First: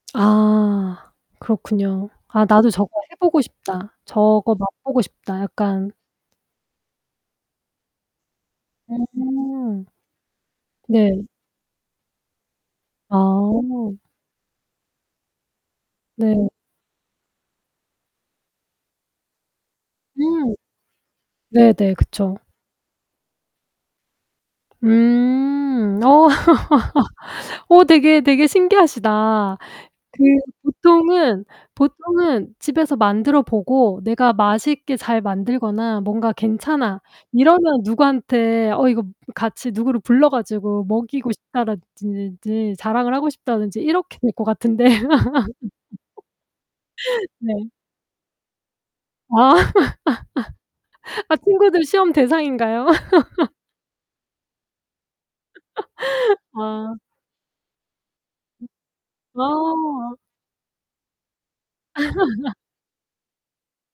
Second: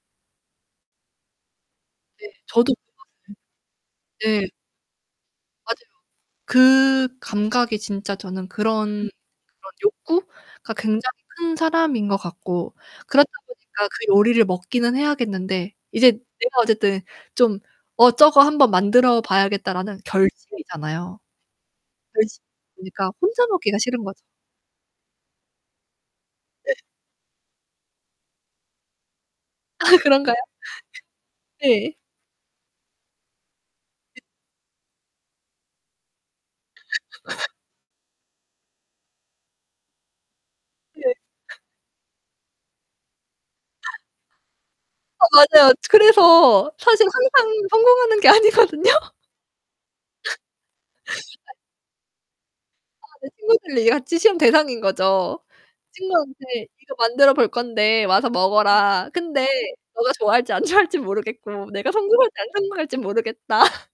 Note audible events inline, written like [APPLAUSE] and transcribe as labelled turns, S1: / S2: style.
S1: 아, 그렇군요.
S2: 네
S1: 아 나도
S2: 저도
S1: 저거 해보고 싶다.
S2: 그것을 네.
S1: 저거 맛보고 싶다.
S2: 맞아요.
S1: 약간
S2: 그 감각이 진짜 저는 그런 그런
S1: 음.
S2: 욕구가 굉장히
S1: 네.
S2: 큰 사람인 것 같고. 그렇다 보니까
S1: 아.
S2: 그 요리를 먹기는 해야겠는데 이제
S1: 네.
S2: 내가 어쨌든 좀 '어, 저거 한번 만들어봐야겠다.'라는
S1: 음.
S2: 결심이잖아요.
S1: 네네, 그쵸.
S2: 결심이니까 혼자 먹기가 싫은 거죠.
S1: 음. 어.
S2: 네.
S1: [LAUGHS] 어 되게 되게 신기하시다.
S2: 아,
S1: 그
S2: 그런가요?
S1: 보통은
S2: 네.
S1: 보통은 집에서 만들어 보고
S2: 예.
S1: 내가 맛있게 잘 만들거나 뭔가 괜찮아.
S2: [LAUGHS]
S1: 이러면 누구한테 어 이거 같이 누구를 불러 가지고
S2: 네.
S1: 먹이고 싶다라 든 지 자랑을 하고 싶다든지 이렇게 될 것 같은데.
S2: 아, 맞아요.
S1: [LAUGHS]
S2: 그래서 사실 항상
S1: 네.
S2: 성공하는 게 아니거든요.
S1: 아. [LAUGHS] 아
S2: [UNINTELLIGIBLE]
S1: 친구들 시험 대상인가요?
S2: 아 제
S1: [LAUGHS]
S2: 친구들이 같이 시험 대상인 거죠. 친구한테
S1: [LAUGHS]
S2: "이거
S1: 아.
S2: 만들어 볼 건데 와서 먹어라. 근데 너가
S1: 아.
S2: 좋아할지 안 좋아할진 모르겠고 내가 성공할지 안
S1: [LAUGHS]
S2: 성공할진 모르겠다." [LAUGHS]